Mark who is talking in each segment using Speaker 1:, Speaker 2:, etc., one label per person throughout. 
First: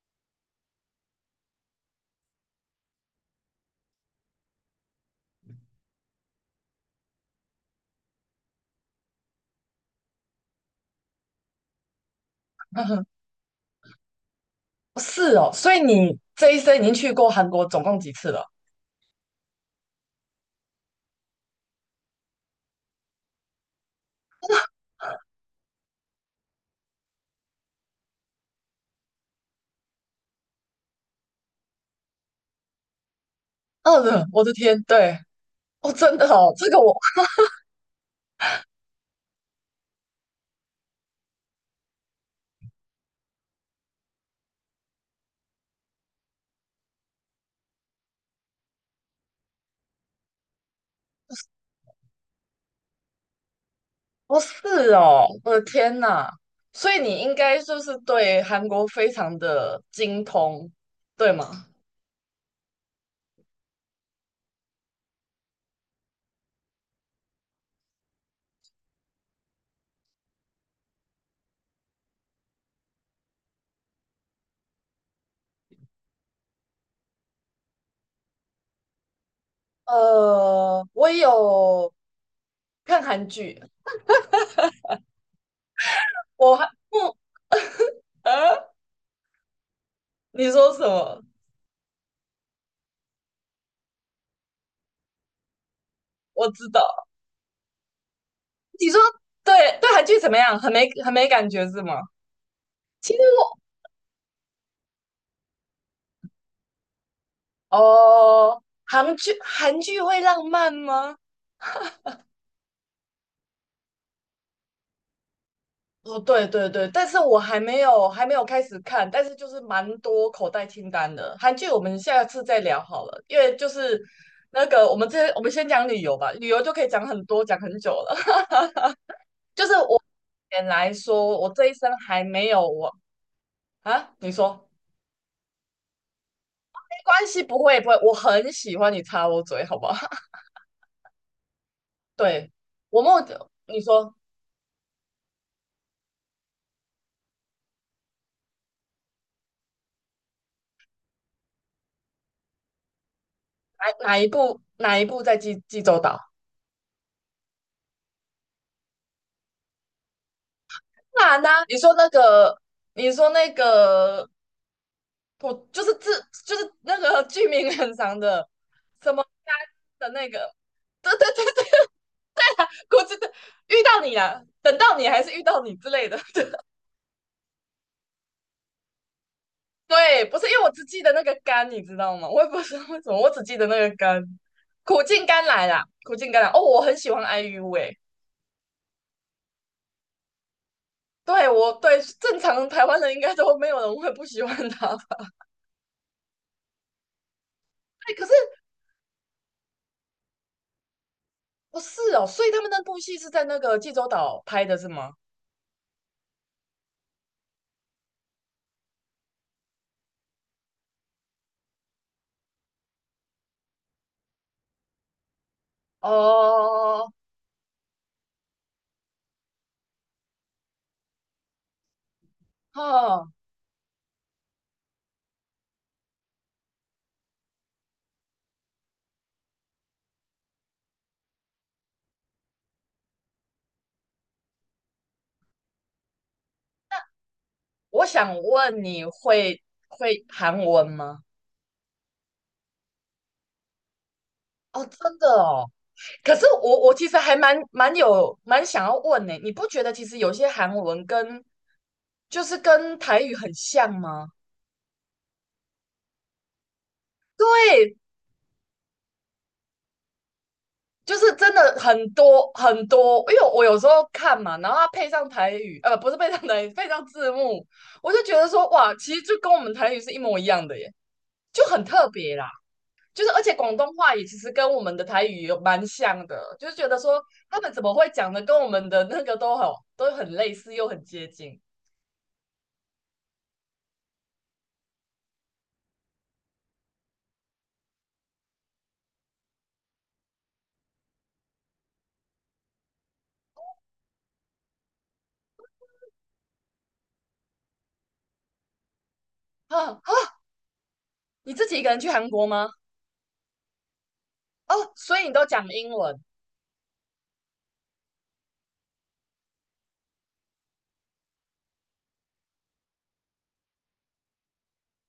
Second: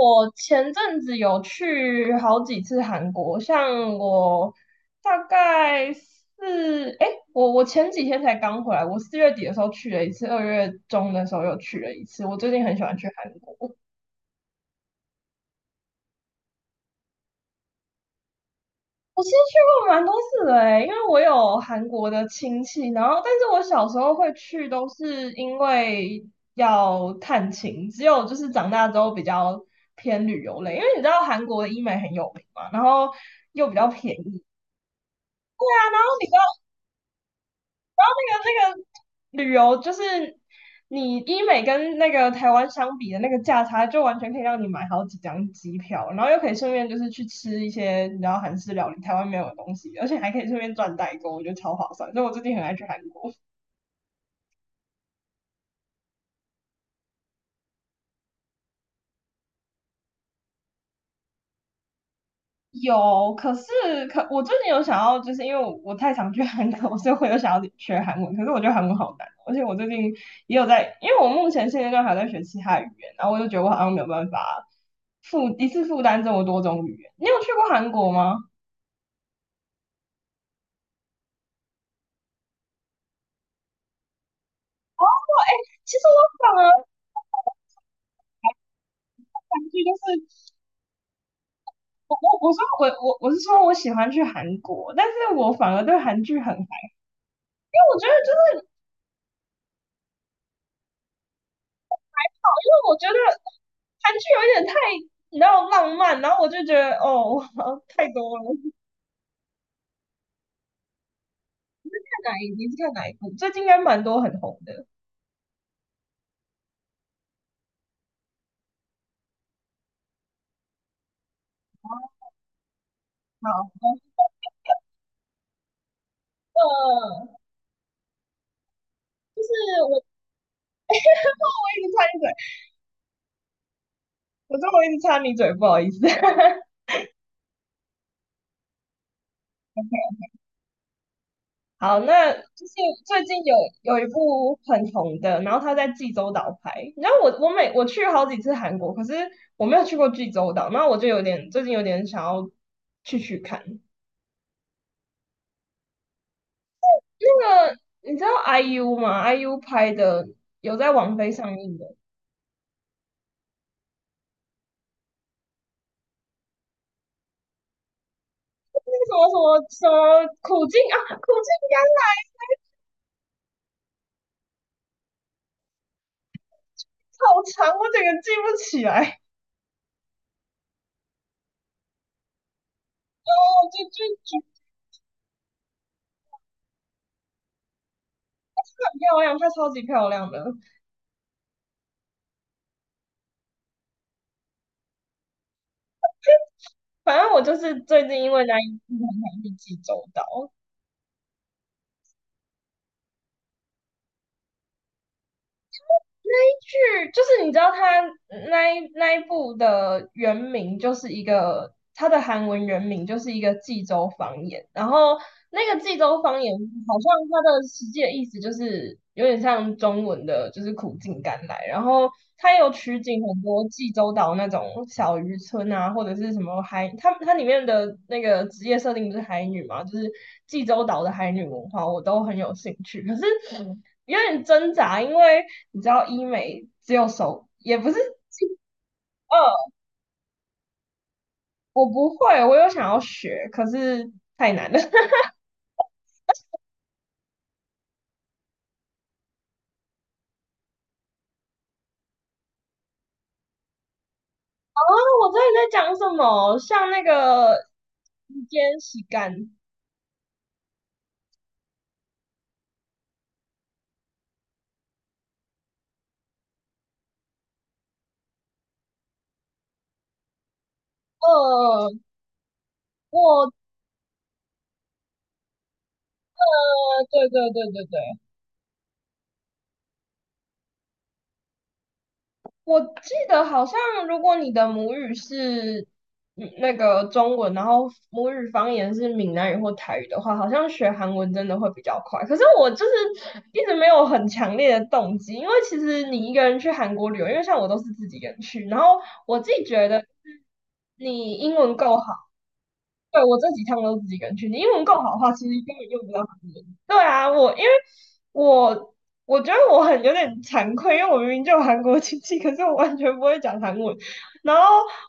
Speaker 1: 我前阵子有去好几次韩国，像我大概是我前几天才刚回来，我4月底的时候去了一次，2月中的时候又去了一次。我最近很喜
Speaker 2: 嗯
Speaker 1: 欢
Speaker 2: 哼。
Speaker 1: 去韩国。我
Speaker 2: 哦，是哦，所以你这一生已经去过韩国总共几次了？
Speaker 1: 我其实去过蛮多次的诶，因为我有韩国的亲戚，然后但是我小时候会去都是因为要探亲，只有就是长大之后比较偏旅游类，因为你知道韩国的医美很有名嘛，然后又比较
Speaker 2: 二
Speaker 1: 便
Speaker 2: 的，我
Speaker 1: 宜。
Speaker 2: 的天，对。哦，
Speaker 1: 然后
Speaker 2: 真
Speaker 1: 你。
Speaker 2: 的哦，这个我，
Speaker 1: 那个旅游，就是你医美跟那个台湾相比的那个价差，就完全可以让你买好几张机票，然后又可以顺便就是去吃一些你知道韩式料理，台湾没有的东西，而且还可以顺便赚代购，我觉得超划算。所以我最近很爱去韩国。
Speaker 2: 哦，是哦，我的天呐，所以你应该就是对韩国非常的精通，对吗？
Speaker 1: 有，可我最近有想要，就是因为我太常去韩国，所以我有想要学韩文。可是我觉得韩文好难哦，而且我最近也有在，因为我目前现阶段还在学其他语言，然后我就觉得我好像没有办法负一次负担这么多种语言。你有去过韩国吗？
Speaker 2: 我有看韩剧，
Speaker 1: 其实我
Speaker 2: 我
Speaker 1: 反
Speaker 2: 还
Speaker 1: 而
Speaker 2: 不，呃，
Speaker 1: 韩剧就
Speaker 2: 你
Speaker 1: 是
Speaker 2: 说什么？
Speaker 1: 我我我说我我我是说我喜欢去韩国，但是我反而对韩剧很
Speaker 2: 我
Speaker 1: 烦，因
Speaker 2: 知道，
Speaker 1: 为我觉得就是
Speaker 2: 你说，对，对韩剧怎么样？很没感觉是吗？
Speaker 1: 因为我觉
Speaker 2: 其实
Speaker 1: 得韩剧有一点太你知道浪漫，然后我就觉得哦
Speaker 2: 我，
Speaker 1: 太多了。
Speaker 2: 哦，韩剧会浪漫吗？
Speaker 1: 你是看哪一部？最近应该蛮多很红的。
Speaker 2: 哦，对对对，但是我还没有开始看，但是就是蛮多口袋清单的韩剧，我们下次再聊好了，因为就
Speaker 1: 好，
Speaker 2: 是那个我们先讲旅游吧，旅
Speaker 1: 呃，
Speaker 2: 游就可以讲很多，讲很久了。
Speaker 1: 是
Speaker 2: 就是
Speaker 1: 我
Speaker 2: 我目
Speaker 1: 我
Speaker 2: 前来说，我这一
Speaker 1: 一
Speaker 2: 生
Speaker 1: 直插你
Speaker 2: 还
Speaker 1: 嘴，
Speaker 2: 没有我啊，你
Speaker 1: 我说
Speaker 2: 说
Speaker 1: 我一直插你嘴，不好意思。
Speaker 2: 没关系，不会不会，我很喜欢你插我嘴，好不好？
Speaker 1: 好，那就
Speaker 2: 对，
Speaker 1: 是
Speaker 2: 我目
Speaker 1: 最近有
Speaker 2: 你
Speaker 1: 有一
Speaker 2: 说
Speaker 1: 部很红的，然后他在济州岛拍。你知道我去好几次韩国，可是我没有去过济州岛，那我就有点最近有点想要去看。
Speaker 2: 哪一部在济州岛？
Speaker 1: 那个你知道 IU 吗？IU 拍的有在网
Speaker 2: 当
Speaker 1: 飞
Speaker 2: 然
Speaker 1: 上
Speaker 2: 啦，你
Speaker 1: 映的，
Speaker 2: 说
Speaker 1: 那
Speaker 2: 那个你说那个我就是自，就是那个剧名很长的，
Speaker 1: 个什么什么
Speaker 2: 什么家
Speaker 1: 什
Speaker 2: 的那
Speaker 1: 么
Speaker 2: 个，
Speaker 1: 苦尽
Speaker 2: 对
Speaker 1: 啊，
Speaker 2: 对
Speaker 1: 苦
Speaker 2: 对
Speaker 1: 尽甘
Speaker 2: 对，
Speaker 1: 来，
Speaker 2: 我真的遇到你啦，等到你还是遇到你之类的。
Speaker 1: 好长，我整个记不起来。
Speaker 2: 对，不是因为我只记得那个甘，你知道吗？我也不知道为什么，我
Speaker 1: 哦，
Speaker 2: 只记得
Speaker 1: 这
Speaker 2: 那个
Speaker 1: 这
Speaker 2: 甘，
Speaker 1: 这
Speaker 2: 苦尽甘来啦，苦尽甘来。哦，我很喜欢 IU 哎、
Speaker 1: 很漂亮，她超级漂亮的。
Speaker 2: 对，我对正常台湾人应该都没有人会不喜欢他吧。
Speaker 1: 反正我就是最
Speaker 2: 哎，
Speaker 1: 近
Speaker 2: 可
Speaker 1: 因
Speaker 2: 是
Speaker 1: 为那一次很常去济州岛，
Speaker 2: 不是哦，所以他们那部戏是在那个济州岛拍的是吗？
Speaker 1: 剧就是你知道它那一部的原名就是一个它的韩文原名就是一个济州方言，然后那个济
Speaker 2: 哦，
Speaker 1: 州方言好像
Speaker 2: 哦，
Speaker 1: 它的实际的意思就是有点像中文的，就是苦尽甘来，然后它有
Speaker 2: 哦
Speaker 1: 取
Speaker 2: 哦
Speaker 1: 景
Speaker 2: 哦，
Speaker 1: 很多济州岛那种小渔村啊，或者是什么海，它里面的那个职业设定不是海女嘛，就是济州岛的海女文化，我都很有兴趣，可是。有点挣扎，因为你知道医美只有手，也不是，
Speaker 2: 我想问你会会韩文吗？
Speaker 1: 我不会，我有想要学，可是太难了。
Speaker 2: 哦，真 的哦。可是我其实还蛮想要问呢，你不觉得其实有些韩文跟就是跟台语很像吗？
Speaker 1: 啊，后我这里在讲什么？像那个肩洗干，
Speaker 2: 就是真的很多很多，因为我有时候看嘛，然后它配上台语，不是配上台语，配上字幕，我就觉得说哇，其实就跟我们台语是一模一样的耶，就很
Speaker 1: 呃，
Speaker 2: 特别啦。就是而
Speaker 1: 我，
Speaker 2: 且广东话也其实跟我们的台语有蛮像的，就是觉得说
Speaker 1: 对对
Speaker 2: 他
Speaker 1: 对
Speaker 2: 们怎
Speaker 1: 对
Speaker 2: 么会
Speaker 1: 对，
Speaker 2: 讲的跟我们的那个都很类似又很接近。
Speaker 1: 我记得好像，如果你的母语是那个中文，然后母语方言是闽南语或台语的话，好像学韩文真的会比较快。可是我就是一直没有很强烈的动机，因为其实你一个人去韩国旅游，因为像我都是自己一个人去，然后我自己
Speaker 2: 啊
Speaker 1: 觉得
Speaker 2: 啊！
Speaker 1: 你英
Speaker 2: 你自
Speaker 1: 文
Speaker 2: 己一个
Speaker 1: 够
Speaker 2: 人去
Speaker 1: 好。
Speaker 2: 韩国吗？
Speaker 1: 对，我这几趟都自己一个人去，你英文
Speaker 2: 哦，
Speaker 1: 够好的
Speaker 2: 所以
Speaker 1: 话，
Speaker 2: 你
Speaker 1: 其
Speaker 2: 都
Speaker 1: 实
Speaker 2: 讲
Speaker 1: 根本
Speaker 2: 英
Speaker 1: 用不到
Speaker 2: 文。
Speaker 1: 韩文。对啊，我我觉得我很有点惭愧，因为我明明就有韩国亲戚，可是我完全不会讲韩文。然后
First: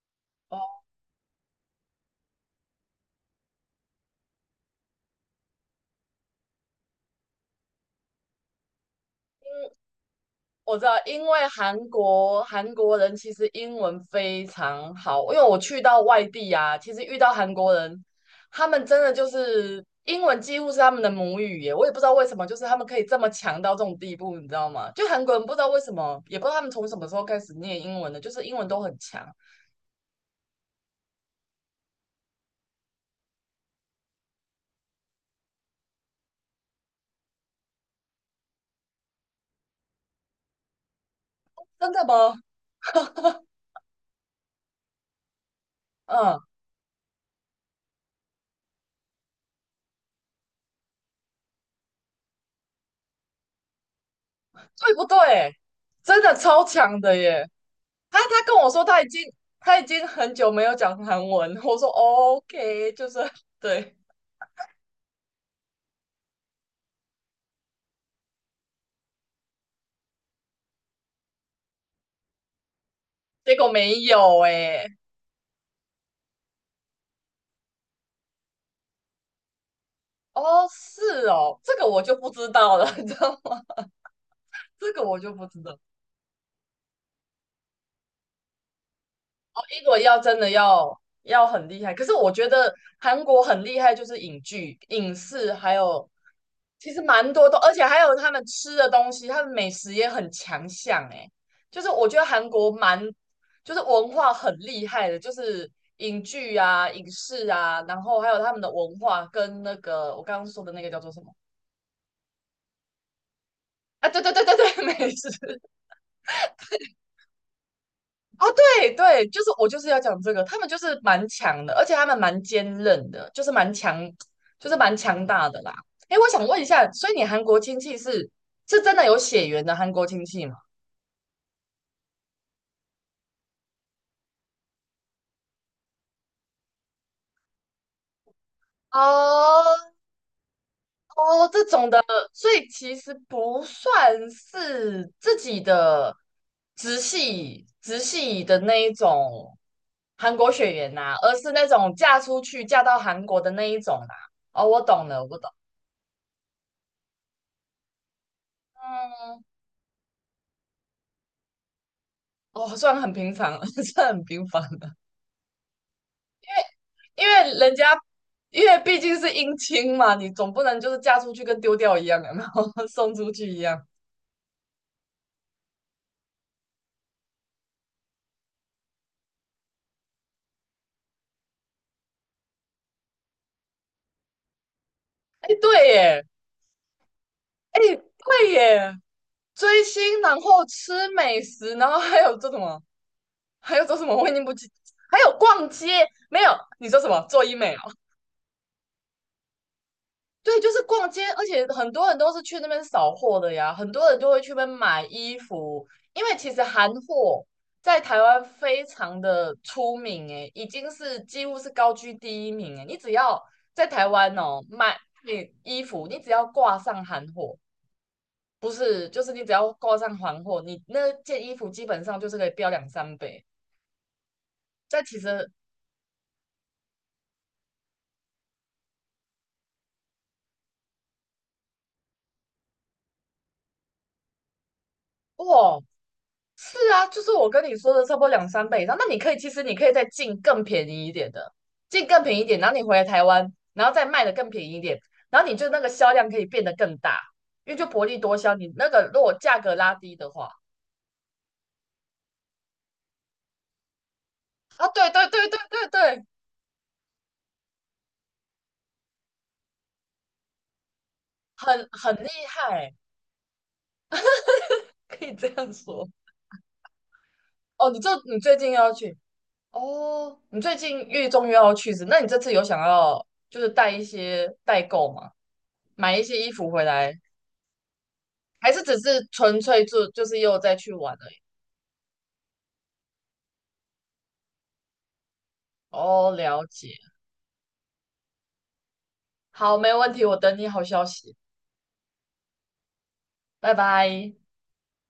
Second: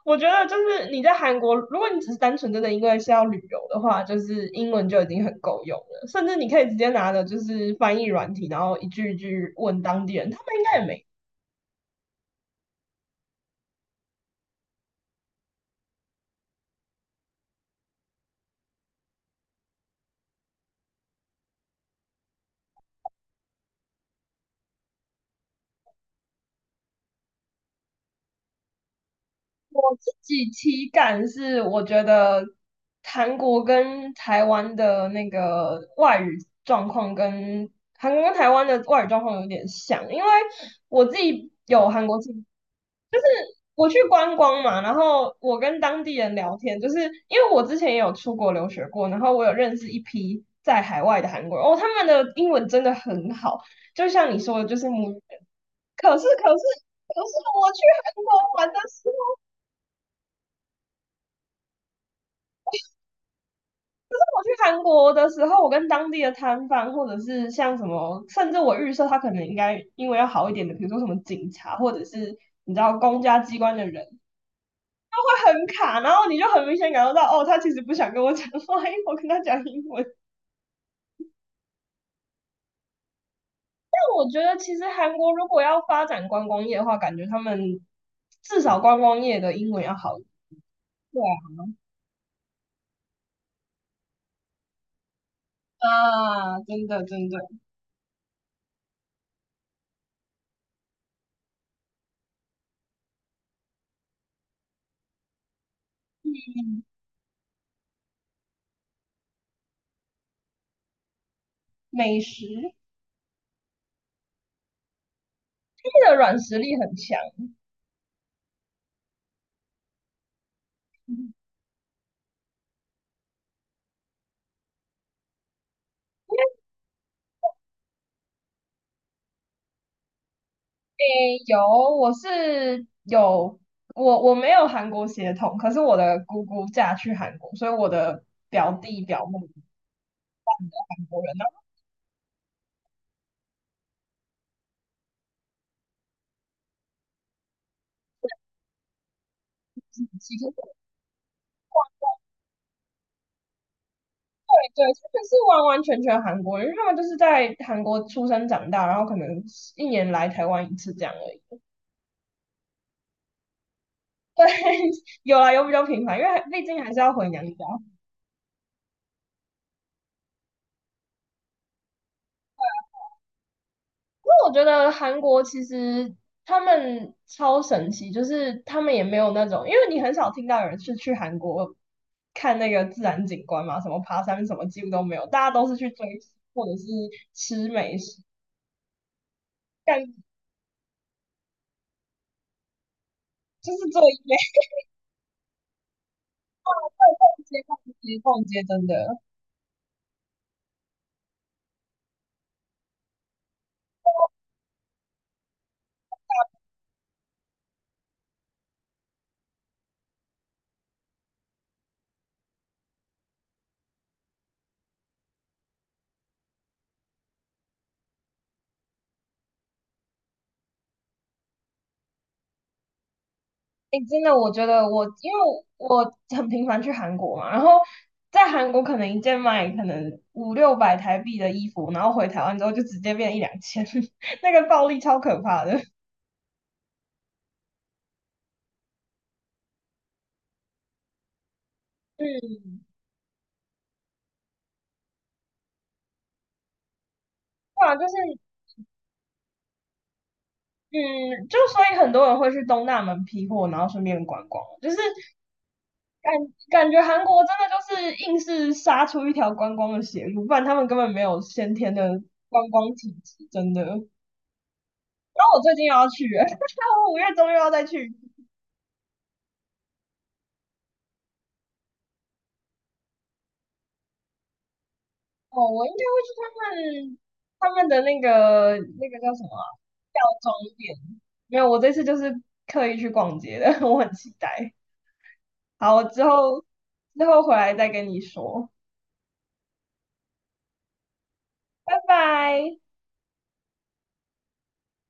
Speaker 1: 我觉得就
Speaker 2: 哦，
Speaker 1: 是你在韩国，如果你只是单纯真的因为是要旅游的话，就是英文就已经很够用了，甚至你可以直接拿着就是翻译软体，然后一句一句问当地人，他们应
Speaker 2: 我
Speaker 1: 该
Speaker 2: 知
Speaker 1: 也
Speaker 2: 道，
Speaker 1: 没
Speaker 2: 因为韩国人其实英文非常好，因为我去到外地啊，其实遇到韩国人，他们真的就是英文几乎是他们的母语耶，我也不知道为什么，就是他们可以这么强到这种地步，你知道吗？就韩国人不知道为什么，也不知道他们从什么时候开始念英文的，就是英文都很强。
Speaker 1: 自己体感是，我觉得韩国跟台湾的那个外语状况跟韩国跟台湾的外语状况有点像，因为我自己有
Speaker 2: 真的
Speaker 1: 韩国
Speaker 2: 吗？
Speaker 1: 经，我去观光嘛，然后我跟当地人
Speaker 2: 嗯，
Speaker 1: 聊天，就是因为我之前也有出国留学过，然后我有认识一批在海外的韩国人，哦，他们的英文真的很好，就像你说的，就是
Speaker 2: 对不
Speaker 1: 母语。
Speaker 2: 对？
Speaker 1: 可
Speaker 2: 真
Speaker 1: 是，
Speaker 2: 的
Speaker 1: 可
Speaker 2: 超
Speaker 1: 是，
Speaker 2: 强
Speaker 1: 可
Speaker 2: 的
Speaker 1: 是
Speaker 2: 耶！
Speaker 1: 我去韩
Speaker 2: 他跟
Speaker 1: 国玩
Speaker 2: 我
Speaker 1: 的
Speaker 2: 说他已
Speaker 1: 时
Speaker 2: 经他已经很久没有讲韩文，我说哦， OK,就是对。
Speaker 1: 我去韩国的时候，我跟当地的摊贩，或者是像什么，甚至我预设他可能应该因为要好一点的，比如说什么警察，或者是你知道公家
Speaker 2: 结
Speaker 1: 机
Speaker 2: 果
Speaker 1: 关的
Speaker 2: 没
Speaker 1: 人，
Speaker 2: 有哎、
Speaker 1: 会很卡，然后你就很明显感受到，哦，他其实不想跟我讲话，因为我跟他讲英文。
Speaker 2: 哦，是哦，这个我就不知道了，你知道吗？
Speaker 1: 我觉得其实
Speaker 2: 这个
Speaker 1: 韩
Speaker 2: 我
Speaker 1: 国
Speaker 2: 就不
Speaker 1: 如果
Speaker 2: 知道。
Speaker 1: 要发展观光业的话，感觉他们至少观光业的
Speaker 2: 哦，
Speaker 1: 英文
Speaker 2: 英
Speaker 1: 要
Speaker 2: 文
Speaker 1: 好
Speaker 2: 要
Speaker 1: 一点。
Speaker 2: 真的要
Speaker 1: 对
Speaker 2: 要很厉害，可是我觉得韩国很厉害，就是影剧、影视，还有
Speaker 1: 啊，啊真
Speaker 2: 其实
Speaker 1: 的真
Speaker 2: 蛮
Speaker 1: 的，
Speaker 2: 多的，而且还有他们吃的东西，他们美食也很强项哎。就是我觉得韩国蛮，就是文化很厉害的，就是影剧啊、影视啊，然后还有他们的文化跟那个我刚刚说的那个叫做什么？
Speaker 1: 美食，
Speaker 2: 啊，对对对对对，美食。
Speaker 1: 他们的软实力很强。
Speaker 2: 对对，就是我就是要讲这个，他们就是蛮强的，而且他们蛮坚韧的，就是蛮强，就是蛮强大的啦。哎，我想问一下，所以你韩国亲戚是是真的有血缘的韩国亲戚吗？
Speaker 1: 有，我是有，我没有韩国血统，可是我的姑姑嫁去韩国，所以我的表弟表妹是
Speaker 2: 哦，
Speaker 1: 韩国人，然
Speaker 2: 哦，这
Speaker 1: 后
Speaker 2: 种的，所以其实不算是自己的直系的那一种韩
Speaker 1: 其实
Speaker 2: 国血缘呐、而是那种嫁出去嫁到韩国的那一种啦、哦，我
Speaker 1: 对，
Speaker 2: 懂
Speaker 1: 他们
Speaker 2: 了，
Speaker 1: 是
Speaker 2: 我懂，
Speaker 1: 完完全全韩国人，因为他们就是在韩国出生长大，然后可能
Speaker 2: 嗯。
Speaker 1: 一年来台湾一次这样而已。
Speaker 2: 哦，算很平凡了，算很
Speaker 1: 对，
Speaker 2: 平凡 的，
Speaker 1: 有啊，有比较频繁，因为毕竟还是要
Speaker 2: 因
Speaker 1: 回娘
Speaker 2: 为
Speaker 1: 家。
Speaker 2: 人家，因为毕竟是姻亲嘛，你总不能就是嫁出去跟丢掉一样，有没有？送出去一样。
Speaker 1: 因为我觉得韩国其实他们超神奇，就是他们也没有那种，因为你很少听到有人是去韩国看那个自然景观嘛，什么爬山什么几乎都没有，大
Speaker 2: 哎，
Speaker 1: 家都是
Speaker 2: 对
Speaker 1: 去追
Speaker 2: 耶，
Speaker 1: 星或者是吃
Speaker 2: 哎，
Speaker 1: 美食，
Speaker 2: 对耶，追星，
Speaker 1: 感
Speaker 2: 然后吃美食，然后还有做什么？
Speaker 1: 就
Speaker 2: 还有
Speaker 1: 是
Speaker 2: 做
Speaker 1: 做
Speaker 2: 什么？
Speaker 1: 一
Speaker 2: 我已
Speaker 1: 类
Speaker 2: 经不记，还有逛街，没有？你说什么？做 医美？
Speaker 1: 逛街逛街，真的，
Speaker 2: 对，就是逛街，而且很多人都是去那边扫货的呀，很多人就会去那边买衣服，因为其实韩货在台湾非常的出名，诶，已经是几乎是高居第一名，诶，你只要在台湾哦买你衣服，你只要挂上韩货，不是，就是你只要挂上韩货，你那件衣服基本上就是可以标两三倍，
Speaker 1: 哎，真的，我觉得
Speaker 2: 但
Speaker 1: 我
Speaker 2: 其
Speaker 1: 因为
Speaker 2: 实
Speaker 1: 我很频繁去韩国嘛，然后在韩国可能一件卖可能五六百台币的衣服，然后回台湾之后就直接变一两千，那个暴利超可怕的。
Speaker 2: 哇，是啊，就是我跟你说的差不多两三倍以上。那你可以，其实你可以再进更便宜一点的，进更便宜一
Speaker 1: 嗯，
Speaker 2: 点，然后你回来台湾，然后再卖的更便宜一点，然后你就那个销量可以变得更大，因为就
Speaker 1: 对啊，就
Speaker 2: 薄
Speaker 1: 是
Speaker 2: 利多销。你那个如果价格拉低的话，
Speaker 1: 嗯，就所以很多人会去东大门批货，然后顺便观光，
Speaker 2: 啊，
Speaker 1: 就是
Speaker 2: 对对对对对对，
Speaker 1: 感感觉韩国真的就是硬是杀出一条观光的血路，不然他们根本没有先
Speaker 2: 很
Speaker 1: 天的
Speaker 2: 很厉
Speaker 1: 观光
Speaker 2: 害，
Speaker 1: 体质，真的。然
Speaker 2: 可以这
Speaker 1: 后我最
Speaker 2: 样
Speaker 1: 近又要
Speaker 2: 说。
Speaker 1: 去了，我5月中又要再
Speaker 2: 哦，
Speaker 1: 去。
Speaker 2: 你最近又要去哦，你最近月中又要去是？那你这次有想要就是带一些代购吗？
Speaker 1: 哦，我应该
Speaker 2: 买
Speaker 1: 会
Speaker 2: 一
Speaker 1: 去
Speaker 2: 些衣服
Speaker 1: 他
Speaker 2: 回
Speaker 1: 们
Speaker 2: 来
Speaker 1: 他们的那
Speaker 2: 还
Speaker 1: 个
Speaker 2: 是只
Speaker 1: 那个
Speaker 2: 是
Speaker 1: 叫什么
Speaker 2: 纯
Speaker 1: 啊
Speaker 2: 粹就
Speaker 1: 药
Speaker 2: 就是
Speaker 1: 妆
Speaker 2: 又再去
Speaker 1: 店。
Speaker 2: 玩而已？
Speaker 1: 没有，我这次就是刻意去逛街的，我很期待。好，我之
Speaker 2: 哦，
Speaker 1: 后
Speaker 2: 了解。
Speaker 1: 之后回来再跟你说，
Speaker 2: 好，没问题，我等你好消息，
Speaker 1: 拜拜。
Speaker 2: 拜拜。